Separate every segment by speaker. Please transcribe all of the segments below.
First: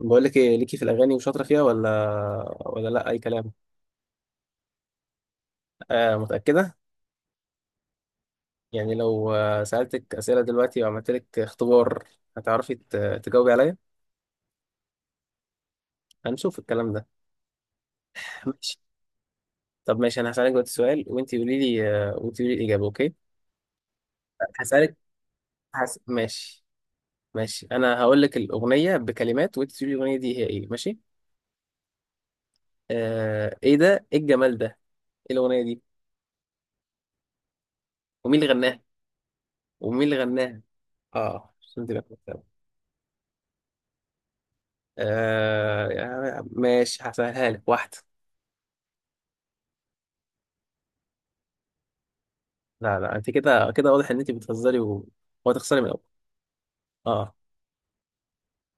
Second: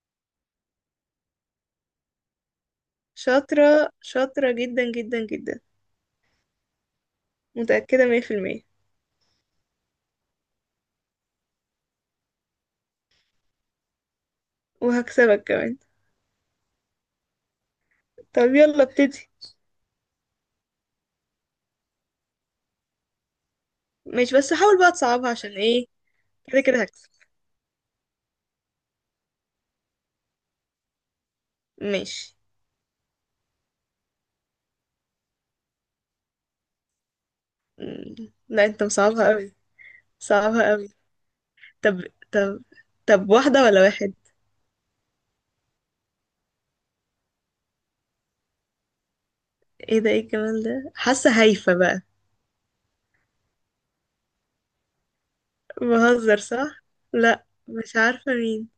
Speaker 1: بقول لك ايه، ليكي في الاغاني وشاطره فيها ولا لا، اي كلام؟
Speaker 2: شاطرة شاطرة جدا جدا جدا.
Speaker 1: آه، متاكده؟
Speaker 2: متأكدة مية في المية.
Speaker 1: يعني لو سالتك اسئله دلوقتي وعملت لك اختبار، هتعرفي تجاوبي عليا؟
Speaker 2: وهكسبك كمان.
Speaker 1: هنشوف الكلام ده.
Speaker 2: طب
Speaker 1: ماشي.
Speaker 2: يلا ابتدي.
Speaker 1: طب ماشي، انا هسالك دلوقتي سؤال وانت قولي لي وانت قولي لي الاجابه، اوكي؟
Speaker 2: ماشي، بس حاول بقى
Speaker 1: هسالك.
Speaker 2: تصعبها، عشان ايه؟ كده
Speaker 1: ماشي.
Speaker 2: كده هكسب.
Speaker 1: ماشي، انا هقول لك الاغنيه بكلمات وانت تقولي الاغنيه دي هي ايه، ماشي؟
Speaker 2: ماشي.
Speaker 1: آه ايه ده، ايه الجمال ده؟ ايه الاغنيه دي؟ ومين اللي
Speaker 2: لا،
Speaker 1: غناها؟
Speaker 2: انت مصعبها قوي.
Speaker 1: ومين اللي غناها؟
Speaker 2: صعبها قوي.
Speaker 1: اه، عشان
Speaker 2: طب
Speaker 1: تبقى.
Speaker 2: طب طب واحدة ولا واحد؟
Speaker 1: ماشي، هسهلها لك، واحدة.
Speaker 2: ايه ده، ايه الجمال ده؟ حاسة هايفة بقى.
Speaker 1: لا لا، انت كده كده واضح ان انت بتهزري وهتخسري من الاول.
Speaker 2: بهزر، صح.
Speaker 1: اه.
Speaker 2: لا، مش عارفة مين.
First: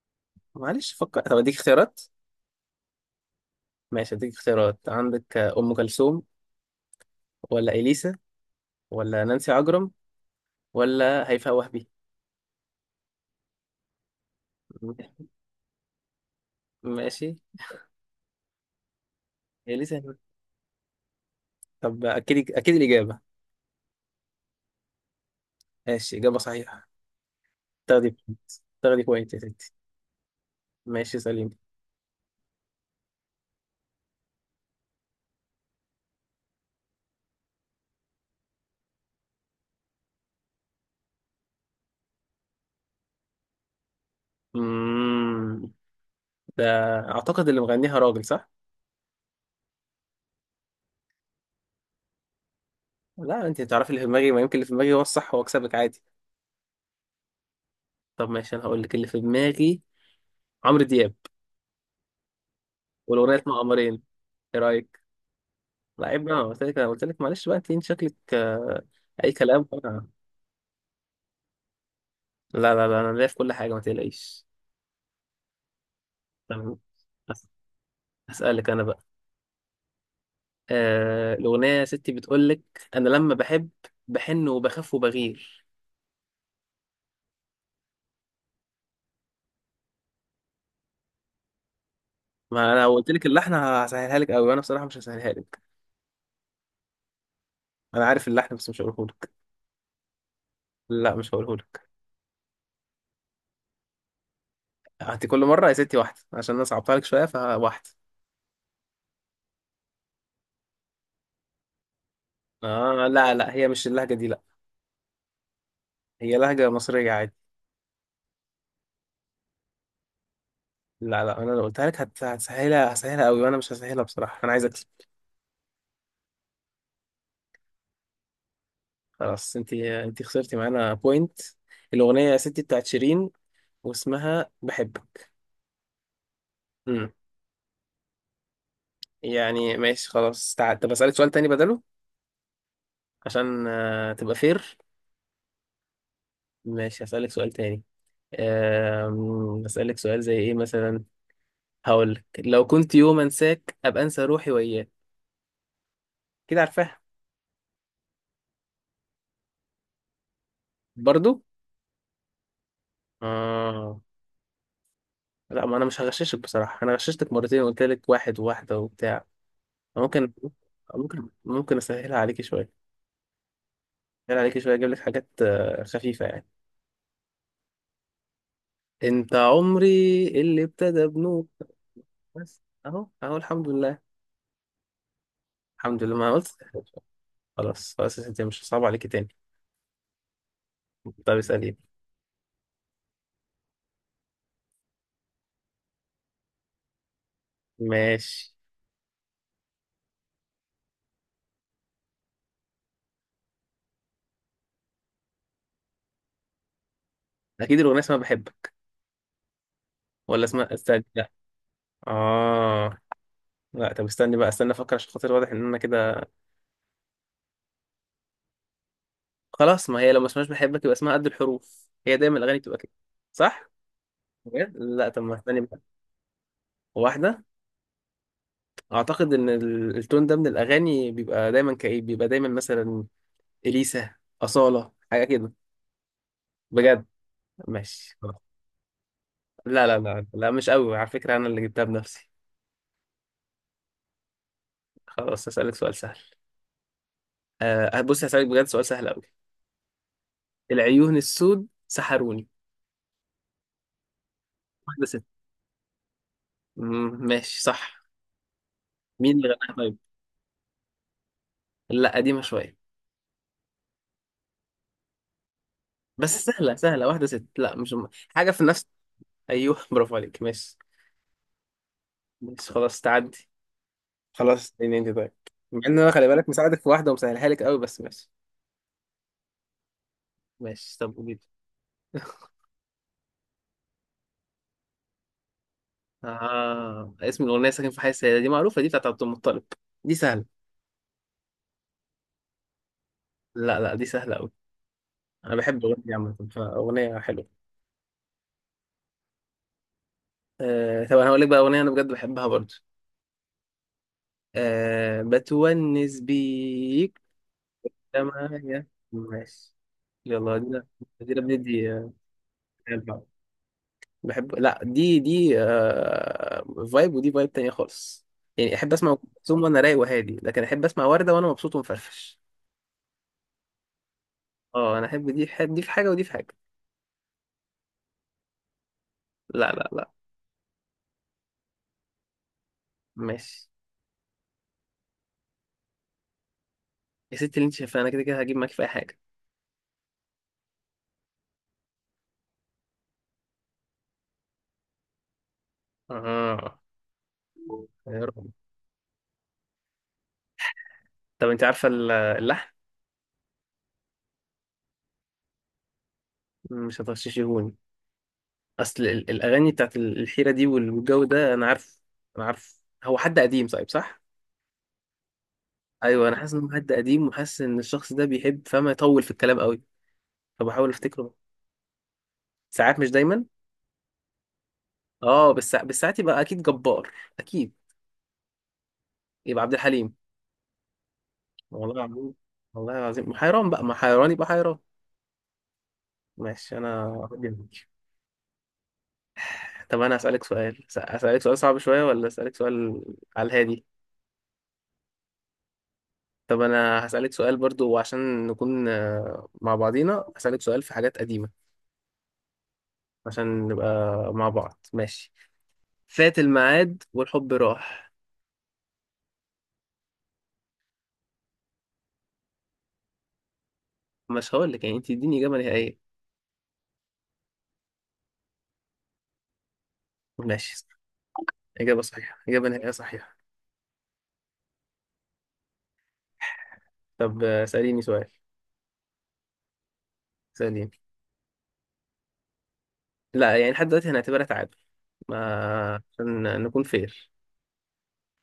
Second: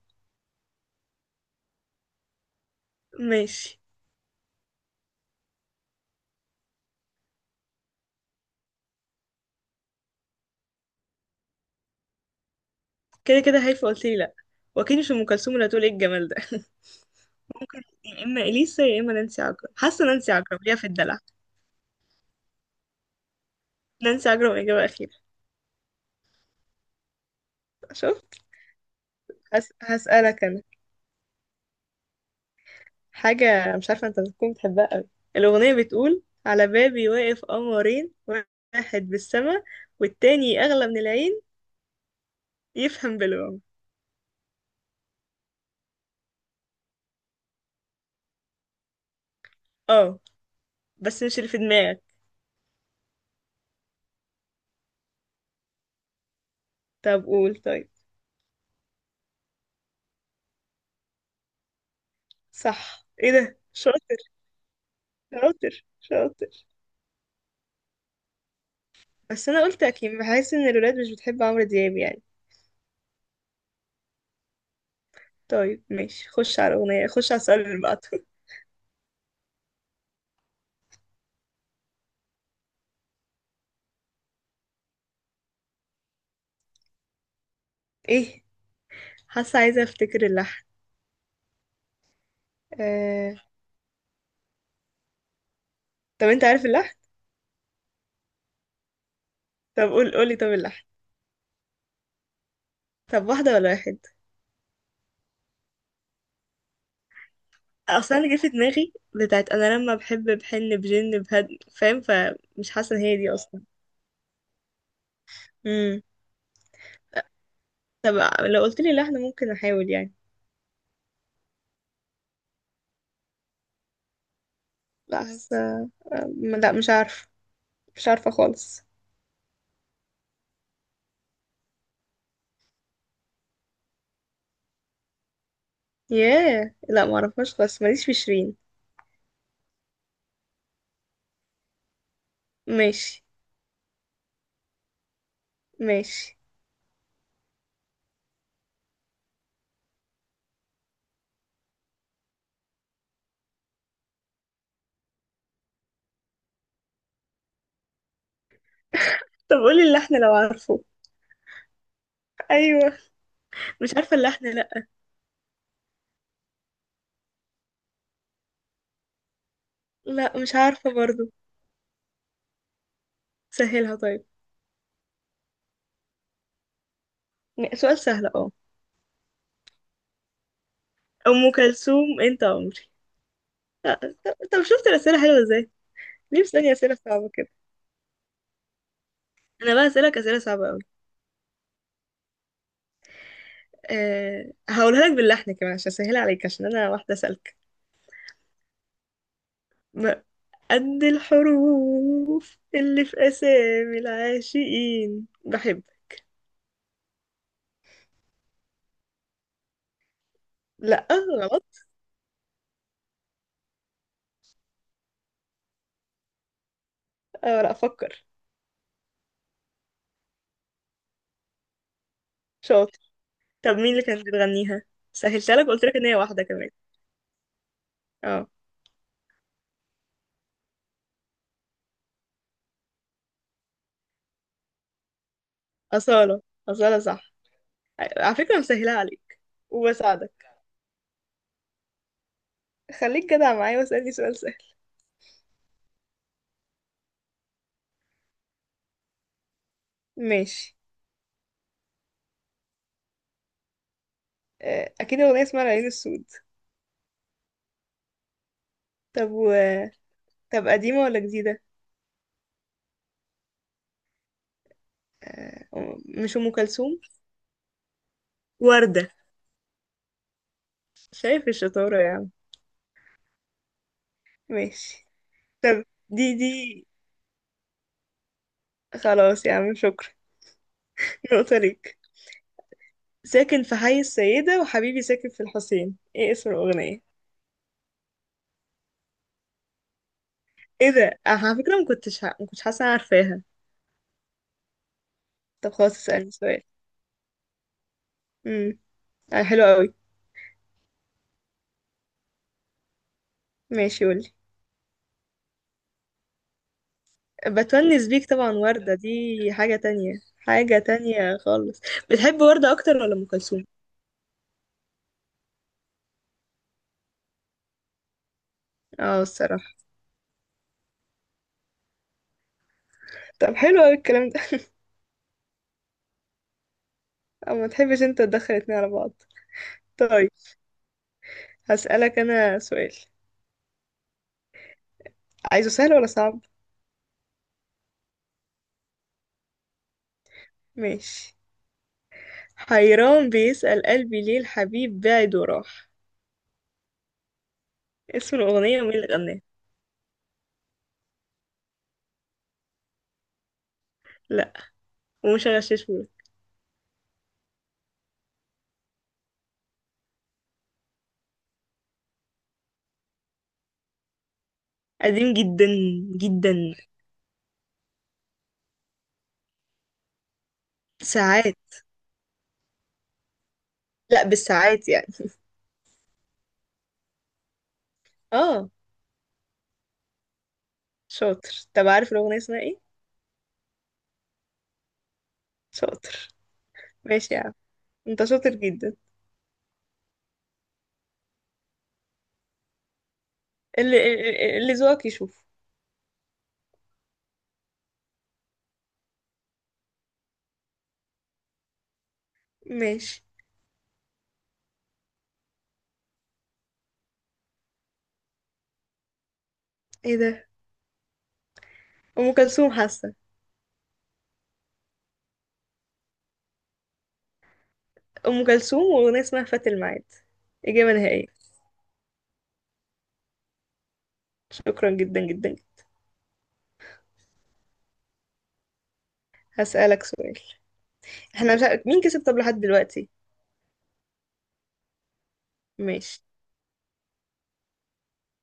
Speaker 1: معلش فكر، طب اديك اختيارات.
Speaker 2: ماشي.
Speaker 1: ماشي، اديك اختيارات، عندك ام كلثوم، ولا اليسا، ولا نانسي عجرم، ولا هيفاء وهبي.
Speaker 2: كده كده هايفة، قلتلي لا. واكيد مش
Speaker 1: م-
Speaker 2: ام كلثوم اللي هتقول ايه الجمال ده.
Speaker 1: ماشي.
Speaker 2: يا اما اليسا يا اما نانسي عجرم،
Speaker 1: اليسا؟
Speaker 2: حاسة نانسي عجرم ليها في الدلع.
Speaker 1: طب اكيد اكيد الاجابة؟
Speaker 2: نانسي عجرم، إجابة أخيرة.
Speaker 1: ماشي، اجابة صحيحة، تاخدي
Speaker 2: شوف.
Speaker 1: بوينت، تاخدي بوينت يا ستي.
Speaker 2: هسألك أنا
Speaker 1: ماشي، سليم.
Speaker 2: حاجة مش عارفة أنت بتكون بتحبها أوي. الأغنية بتقول على بابي واقف قمرين، واحد بالسما والتاني أغلى من العين، يفهم بالوم.
Speaker 1: امم ده، اعتقد اللي مغنيها راجل، صح؟
Speaker 2: اه، بس مش اللي في دماغك.
Speaker 1: لا، انت تعرفي اللي في دماغي، ما يمكن اللي في دماغي هو الصح واكسبك عادي.
Speaker 2: طب قول طيب.
Speaker 1: طب ماشي، انا هقول لك اللي في دماغي. عمرو دياب.
Speaker 2: صح، ايه
Speaker 1: والاغنيه اسمها
Speaker 2: ده، شاطر.
Speaker 1: قمرين. ايه رايك؟
Speaker 2: شاطر
Speaker 1: لا عيب بقى،
Speaker 2: شاطر.
Speaker 1: قلت لك، انا قلت لك معلش بقى، إنت شكلك، اي
Speaker 2: بس
Speaker 1: كلام
Speaker 2: أنا قلت
Speaker 1: طبعا.
Speaker 2: أكيد بحس إن الولاد مش بتحب عمرو دياب يعني.
Speaker 1: لا لا لا، انا ليا في كل حاجه، ما تقلقيش.
Speaker 2: طيب ماشي، خش على
Speaker 1: تمام.
Speaker 2: الأغنية، خش على
Speaker 1: بس،
Speaker 2: السؤال اللي بعده.
Speaker 1: اسالك انا بقى. الاغنيه يا ستي بتقول لك: انا لما بحب بحن وبخاف وبغير.
Speaker 2: ايه، حاسة عايزة أفتكر اللحن.
Speaker 1: ما انا لو قلت لك
Speaker 2: آه...
Speaker 1: اللحن هسهلها لك قوي، وانا بصراحه مش هسهلها لك.
Speaker 2: طب أنت عارف اللحن؟
Speaker 1: انا عارف اللحن بس مش هقوله لك.
Speaker 2: طب قولي طب اللحن.
Speaker 1: لا، مش هقوله لك.
Speaker 2: طب واحدة ولا واحد؟
Speaker 1: هاتي كل مره يا ستي واحده، عشان انا صعبتها لك شويه، فواحده.
Speaker 2: اصلا انا جه في دماغي بتاعت انا لما بحب بحن بجن بهد، فاهم؟ فمش حاسة ان
Speaker 1: اه
Speaker 2: هي دي
Speaker 1: لا لا،
Speaker 2: اصلا.
Speaker 1: هي مش اللهجه دي لا.
Speaker 2: امم
Speaker 1: هي لهجه مصريه عادي.
Speaker 2: طب لو قلت لي لحن ممكن احاول يعني.
Speaker 1: لا لا، انا لو قلتها لك هتسهلها، هسهلها قوي، وانا مش هسهلها بصراحه، انا عايز اكسب.
Speaker 2: لا، حاسة. لا، مش عارفة. مش عارفة خالص.
Speaker 1: خلاص، انت خسرتي معانا بوينت. الاغنيه يا ستي بتاعت شيرين، واسمها بحبك.
Speaker 2: ياه، لا،
Speaker 1: امم
Speaker 2: ما اعرفهاش خالص، ماليش في شيرين.
Speaker 1: يعني ماشي خلاص، طب اسالك سؤال تاني بدله،
Speaker 2: ماشي
Speaker 1: عشان تبقى فير.
Speaker 2: ماشي.
Speaker 1: ماشي، هسالك سؤال تاني. اسالك سؤال زي ايه مثلا؟ هقول لك: لو كنت يوم انساك ابقى انسى روحي وياك. كده عارفاها؟
Speaker 2: طب قولي اللحن لو عارفه.
Speaker 1: برضو.
Speaker 2: ايوه. مش
Speaker 1: اه.
Speaker 2: عارفة اللحن، لا.
Speaker 1: لا، ما انا مش هغششك بصراحه، انا غششتك مرتين وقلت لك واحد وواحده وبتاع. ممكن.
Speaker 2: لا، مش عارفة برضو.
Speaker 1: ممكن اسهلها عليكي شويه.
Speaker 2: سهلها طيب.
Speaker 1: اسهلها عليكي شويه، اجيب لك حاجات خفيفه يعني.
Speaker 2: سؤال سهل، اه.
Speaker 1: انت عمري اللي ابتدى بنور.
Speaker 2: ام كلثوم، انت
Speaker 1: بس
Speaker 2: عمري.
Speaker 1: اهو اهو الحمد لله.
Speaker 2: لا. طب طب، شفت الاسئله حلوه ازاي؟
Speaker 1: الحمد لله ما
Speaker 2: ليه
Speaker 1: قلت.
Speaker 2: بتسألني أسئلة صعبة كده؟
Speaker 1: خلاص خلاص، انت مش صعب عليكي تاني.
Speaker 2: أنا بقى أسألك أسئلة صعبة أوي.
Speaker 1: طب اسالي.
Speaker 2: أه، هقولها لك باللحن كمان عشان أسهل عليك، عشان أنا واحدة سالكة.
Speaker 1: ماشي،
Speaker 2: م- قد الحروف اللي في أسامي العاشقين بحب.
Speaker 1: اكيد الاغنيه اسمها بحبك، ولا اسمها استنى،
Speaker 2: لأ،
Speaker 1: لا.
Speaker 2: غلط.
Speaker 1: اه. لا طب استني بقى، استنى افكر، عشان خاطر واضح ان انا كده.
Speaker 2: أه لأ، أفكر.
Speaker 1: خلاص، ما هي لو ما اسمهاش بحبك يبقى اسمها قد الحروف، هي دايما الاغاني بتبقى كده.
Speaker 2: شاطر.
Speaker 1: صح.
Speaker 2: طب مين اللي كانت
Speaker 1: بجد؟
Speaker 2: بتغنيها؟
Speaker 1: لا طب ما
Speaker 2: سهلتها
Speaker 1: استني
Speaker 2: لك،
Speaker 1: بقى.
Speaker 2: قلت لك إن هي واحدة كمان.
Speaker 1: واحده.
Speaker 2: اه.
Speaker 1: اعتقد ان التون ده من الاغاني بيبقى دايما كئيب، بيبقى دايما مثلا اليسا، اصاله، حاجه كده.
Speaker 2: أصالة، أصالة
Speaker 1: بجد.
Speaker 2: صح.
Speaker 1: ماشي.
Speaker 2: على فكرة أنا مسهلها عليك
Speaker 1: لا لا لا
Speaker 2: وبساعدك.
Speaker 1: لا، مش قوي على فكره، انا اللي جبتها بنفسي.
Speaker 2: خليك جدع معايا واسألني سؤال سهل.
Speaker 1: خلاص، هسالك سؤال سهل. أه بص، هسالك بجد سؤال سهل قوي.
Speaker 2: ماشي.
Speaker 1: العيون السود سحروني.
Speaker 2: أه،
Speaker 1: واحده
Speaker 2: أكيد
Speaker 1: ست.
Speaker 2: أغنية اسمها العين السود.
Speaker 1: مم، ماشي صح.
Speaker 2: طب
Speaker 1: مين اللي غناها طيب؟
Speaker 2: طب قديمة ولا جديدة؟
Speaker 1: لا، قديمه شويه.
Speaker 2: مش
Speaker 1: بس
Speaker 2: أم
Speaker 1: سهله
Speaker 2: كلثوم.
Speaker 1: سهله، واحده ست لا، مش م- حاجه في نفس.
Speaker 2: وردة.
Speaker 1: ايوه، برافو عليك، ماشي.
Speaker 2: شايف الشطارة يا عم.
Speaker 1: ماشي خلاص، تعدي. خلاص، اسأليني
Speaker 2: ماشي.
Speaker 1: انت طيب. مع
Speaker 2: طب
Speaker 1: ان انا، خلي
Speaker 2: دي
Speaker 1: بالك،
Speaker 2: دي
Speaker 1: مساعدك في واحده ومسهلها لك قوي، بس ماشي.
Speaker 2: خلاص يا عم، شكرا.
Speaker 1: ماشي، طب قولي لي.
Speaker 2: نقطة ليك. ساكن في حي السيدة وحبيبي ساكن في الحسين، ايه اسم الأغنية؟
Speaker 1: اسم الأغنية ساكن في حي السيدة، دي معروفة، دي بتاعت عبد المطلب. دي سهله.
Speaker 2: ايه ده؟ أنا على فكرة ما كنتش حاسة أنا عارفاها.
Speaker 1: لا لا، دي سهلة أوي. أنا
Speaker 2: طب
Speaker 1: بحب
Speaker 2: خلاص،
Speaker 1: الأغنية دي
Speaker 2: اسألني
Speaker 1: عامة،
Speaker 2: سؤال.
Speaker 1: فأغنية حلوة.
Speaker 2: امم حلو قوي.
Speaker 1: طب أنا هقول لك بقى أغنية أنا بجد بحبها برضو.
Speaker 2: ماشي، قولي.
Speaker 1: بتونس بيك.
Speaker 2: بتونس بيك، طبعا
Speaker 1: تمام.
Speaker 2: وردة دي.
Speaker 1: ماشي.
Speaker 2: حاجة تانية،
Speaker 1: يلا
Speaker 2: حاجة
Speaker 1: دي، دي
Speaker 2: تانية خالص.
Speaker 1: بندي. آه،
Speaker 2: بتحب وردة أكتر ولا أم كلثوم؟
Speaker 1: بحب. لا دي فايب، ودي فايب تانية خالص. يعني احب اسمع ام
Speaker 2: اه
Speaker 1: كلثوم
Speaker 2: الصراحة.
Speaker 1: وانا رايق وهادي، لكن احب اسمع وردة وانا مبسوط ومفرفش.
Speaker 2: طب حلو قوي الكلام ده.
Speaker 1: اه، انا احب دي في حاجة، دي في حاجة، ودي في حاجة.
Speaker 2: أو ما تحبش انت تدخل اتنين على بعض.
Speaker 1: لا لا لا.
Speaker 2: طيب، هسألك أنا سؤال.
Speaker 1: ماشي
Speaker 2: عايزه سهل ولا صعب؟
Speaker 1: يا ستي، اللي انت شايفاه، انا كده كده هجيب معاكي في اي حاجة.
Speaker 2: ماشي. حيران بيسأل قلبي ليه الحبيب بعد وراح.
Speaker 1: اه يا
Speaker 2: اسم
Speaker 1: رب.
Speaker 2: الأغنية ومين اللي غناها؟
Speaker 1: طب انت عارفة اللحن؟
Speaker 2: لا. ومش هغششهولك.
Speaker 1: مش هتغششيهوني. اصل الاغاني بتاعت الحيرة دي والجو ده، انا عارف، انا عارف هو حد قديم، صايب صح؟
Speaker 2: قديم جدا.
Speaker 1: ايوه، انا حاسس انه
Speaker 2: جدا.
Speaker 1: حد قديم، وحاسس ان الشخص ده بيحب فما يطول في الكلام قوي. فبحاول افتكره.
Speaker 2: ساعات.
Speaker 1: ساعات مش دايما.
Speaker 2: لا، بالساعات يعني.
Speaker 1: اه، بس بالساعات يبقى اكيد جبار، اكيد.
Speaker 2: اه.
Speaker 1: يبقى عبد الحليم.
Speaker 2: شاطر. طب
Speaker 1: والله
Speaker 2: عارف
Speaker 1: العظيم،
Speaker 2: الأغنية اسمها ايه؟
Speaker 1: والله العظيم حيران بقى، ما حيران يبقى حيران.
Speaker 2: شاطر.
Speaker 1: ماشي، انا
Speaker 2: ماشي يا عم.
Speaker 1: جنبك.
Speaker 2: انت شاطر جدا.
Speaker 1: طب انا هسألك سؤال هسألك سؤال صعب شوية، ولا هسألك سؤال على الهادي؟
Speaker 2: اللي ذوقك يشوف.
Speaker 1: طب انا هسألك سؤال برضو، عشان نكون مع بعضينا، هسألك سؤال في حاجات قديمة،
Speaker 2: ماشي.
Speaker 1: عشان نبقى مع بعض ماشي. فات الميعاد والحب راح.
Speaker 2: ايه ده؟ أم كلثوم، حاسة.
Speaker 1: مش هقول لك يعني، انت اديني إجابة نهائية.
Speaker 2: أم كلثوم، وأغنية اسمها فات الميعاد.
Speaker 1: ماشي.
Speaker 2: إجابة نهائية.
Speaker 1: إجابة صحيحة، إجابة نهائية صحيحة.
Speaker 2: شكرا جدا جدا.
Speaker 1: طب اسأليني سؤال.
Speaker 2: هسألك سؤال.
Speaker 1: سليم.
Speaker 2: احنا مش عارف مين كسب طب لحد دلوقتي.
Speaker 1: لا يعني، لحد دلوقتي هنعتبرها تعادل، ما
Speaker 2: ماشي
Speaker 1: عشان نكون فير.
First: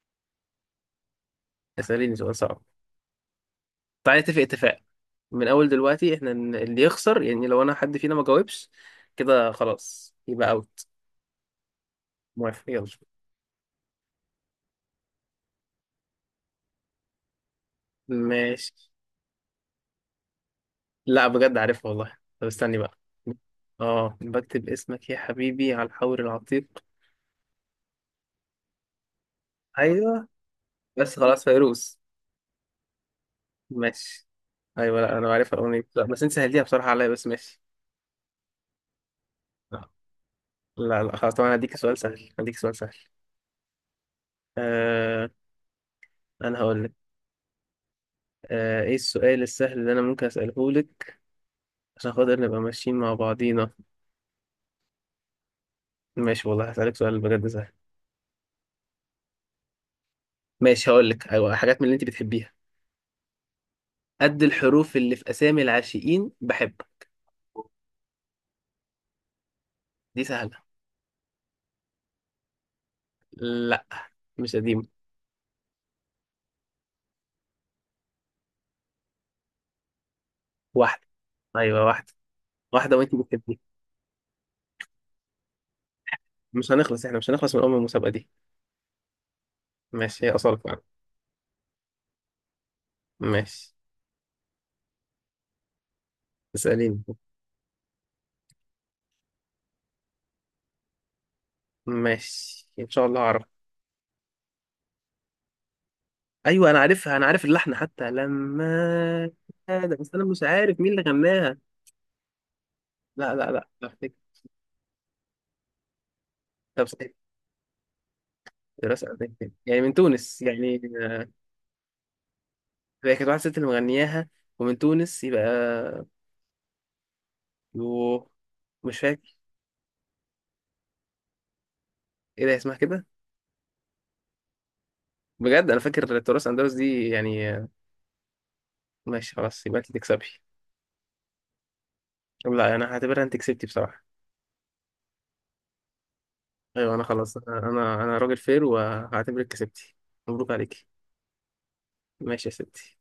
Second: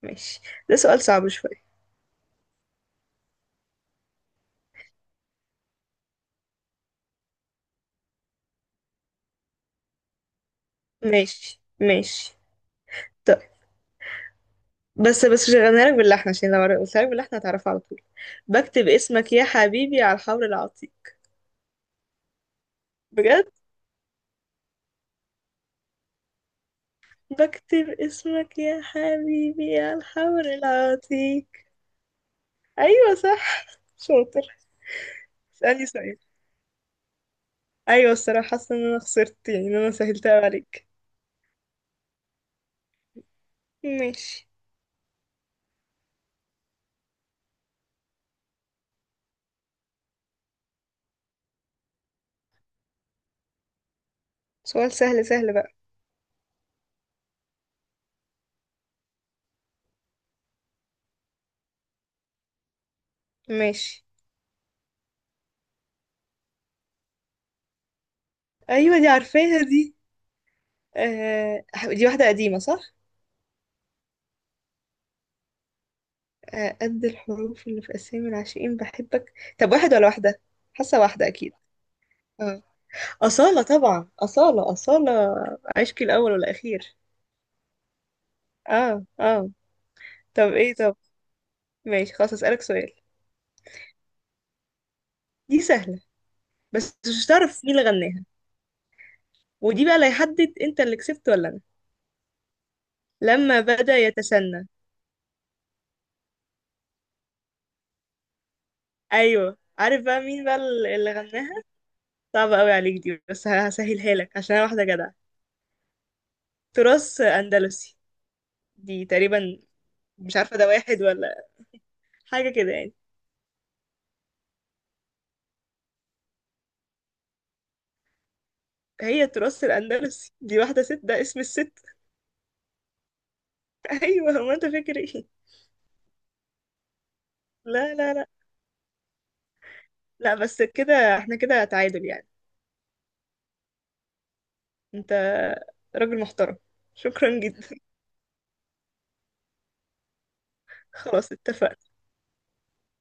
Speaker 2: ماشي. ده سؤال صعب شوية.
Speaker 1: اسأليني سؤال صعب. تعالى نتفق اتفاق، من اول دلوقتي احنا اللي يخسر، يعني لو انا حد فينا ما جاوبش، كده خلاص يبقى اوت.
Speaker 2: ماشي ماشي.
Speaker 1: موافق، يلا.
Speaker 2: طيب. بس مش هغنيها لك باللحن، عشان لو قلتها لك باللحن هتعرفها على طول.
Speaker 1: ماشي.
Speaker 2: بكتب اسمك يا حبيبي على الحور العتيق.
Speaker 1: لا بجد، عارفها والله، طب استني بقى.
Speaker 2: بجد.
Speaker 1: اه، بكتب اسمك يا حبيبي على الحور العتيق.
Speaker 2: بكتب اسمك يا حبيبي على
Speaker 1: ايوه.
Speaker 2: الحور
Speaker 1: بس خلاص،
Speaker 2: العتيق.
Speaker 1: فيروز.
Speaker 2: ايوه صح.
Speaker 1: ماشي.
Speaker 2: شاطر.
Speaker 1: ايوه لا، انا عارفها الاغنيه
Speaker 2: اسألني
Speaker 1: دي. لا،
Speaker 2: سؤال.
Speaker 1: بس انت سهلتيها بصراحه عليا، بس ماشي.
Speaker 2: ايوه الصراحة، حاسة ان انا خسرت، يعني ان انا سهلتها عليك.
Speaker 1: لا لا خلاص، طبعا هديك سؤال سهل، هديك سؤال سهل.
Speaker 2: ماشي.
Speaker 1: آه انا هقول لك. ايه السؤال السهل اللي انا ممكن اساله لك عشان خاطر نبقى ماشيين مع بعضينا؟
Speaker 2: سؤال سهل، سهل بقى.
Speaker 1: ماشي والله، هسالك سؤال بجد سهل. ماشي، هقول لك ايوه حاجات من اللي انت بتحبيها.
Speaker 2: ماشي.
Speaker 1: قد الحروف اللي في اسامي العاشقين بحب.
Speaker 2: ايوه دي عارفاها دي.
Speaker 1: دي سهله.
Speaker 2: آه، دي واحدة قديمة صح؟
Speaker 1: لا مش قديمه.
Speaker 2: آه، قد الحروف اللي في أسامي العاشقين بحبك. طب واحد ولا واحدة؟ حاسة
Speaker 1: واحده.
Speaker 2: واحدة أكيد.
Speaker 1: ايوه واحده.
Speaker 2: اه.
Speaker 1: واحده، وانت بتحبيها.
Speaker 2: أصالة، طبعا أصالة أصالة. عشقي الأول
Speaker 1: مش
Speaker 2: والأخير.
Speaker 1: هنخلص، احنا مش هنخلص من ام المسابقه دي.
Speaker 2: اه اه.
Speaker 1: ماشي، هي
Speaker 2: طب
Speaker 1: اصلا
Speaker 2: ايه،
Speaker 1: فعلا.
Speaker 2: طب ماشي، خلاص أسألك سؤال.
Speaker 1: ماشي،
Speaker 2: دي سهلة، بس
Speaker 1: اساليني.
Speaker 2: مش هتعرف مين اللي غناها. ودي بقى اللي هيحدد انت اللي كسبت ولا انا.
Speaker 1: ماشي، ان شاء الله اعرف.
Speaker 2: لما بدأ يتسنى.
Speaker 1: ايوه انا عارفها، انا عارف اللحن حتى لما.
Speaker 2: ايوه،
Speaker 1: هذا،
Speaker 2: عارف
Speaker 1: بس
Speaker 2: بقى
Speaker 1: انا مش
Speaker 2: مين بقى
Speaker 1: عارف مين اللي
Speaker 2: اللي
Speaker 1: غناها.
Speaker 2: غناها. صعبة قوي عليك دي،
Speaker 1: لا
Speaker 2: بس
Speaker 1: لا لا لا، افتكر.
Speaker 2: هسهلها لك عشان انا واحدة جدعة.
Speaker 1: طب صحيح،
Speaker 2: تراث أندلسي. دي
Speaker 1: دراسة أمريكية
Speaker 2: تقريبا.
Speaker 1: يعني من
Speaker 2: مش
Speaker 1: تونس،
Speaker 2: عارفة، ده
Speaker 1: يعني
Speaker 2: واحد ولا حاجة كده يعني.
Speaker 1: هي كانت واحدة ست اللي مغنياها، ومن تونس يبقى. يوه، مش
Speaker 2: هي
Speaker 1: فاكر.
Speaker 2: التراث الأندلسي دي، واحدة ست ده اسم الست.
Speaker 1: ايه ده، اسمها كده.
Speaker 2: أيوة، هو أنت فاكر إيه؟
Speaker 1: بجد، انا فاكر تراث اندلس دي يعني
Speaker 2: لا لا لا.
Speaker 1: ماشي خلاص، يبقى انت تكسبي.
Speaker 2: لا، بس كده احنا كده تعادل يعني.
Speaker 1: طب لا، انا هعتبرها انت كسبتي بصراحة.
Speaker 2: أنت راجل محترم.
Speaker 1: ايوه انا خلاص،
Speaker 2: شكرا
Speaker 1: انا
Speaker 2: جدا.
Speaker 1: انا أنا راجل فير، وهعتبرك كسبتي. مبروك عليكي.
Speaker 2: خلاص اتفقنا.
Speaker 1: ماشي يا ستي.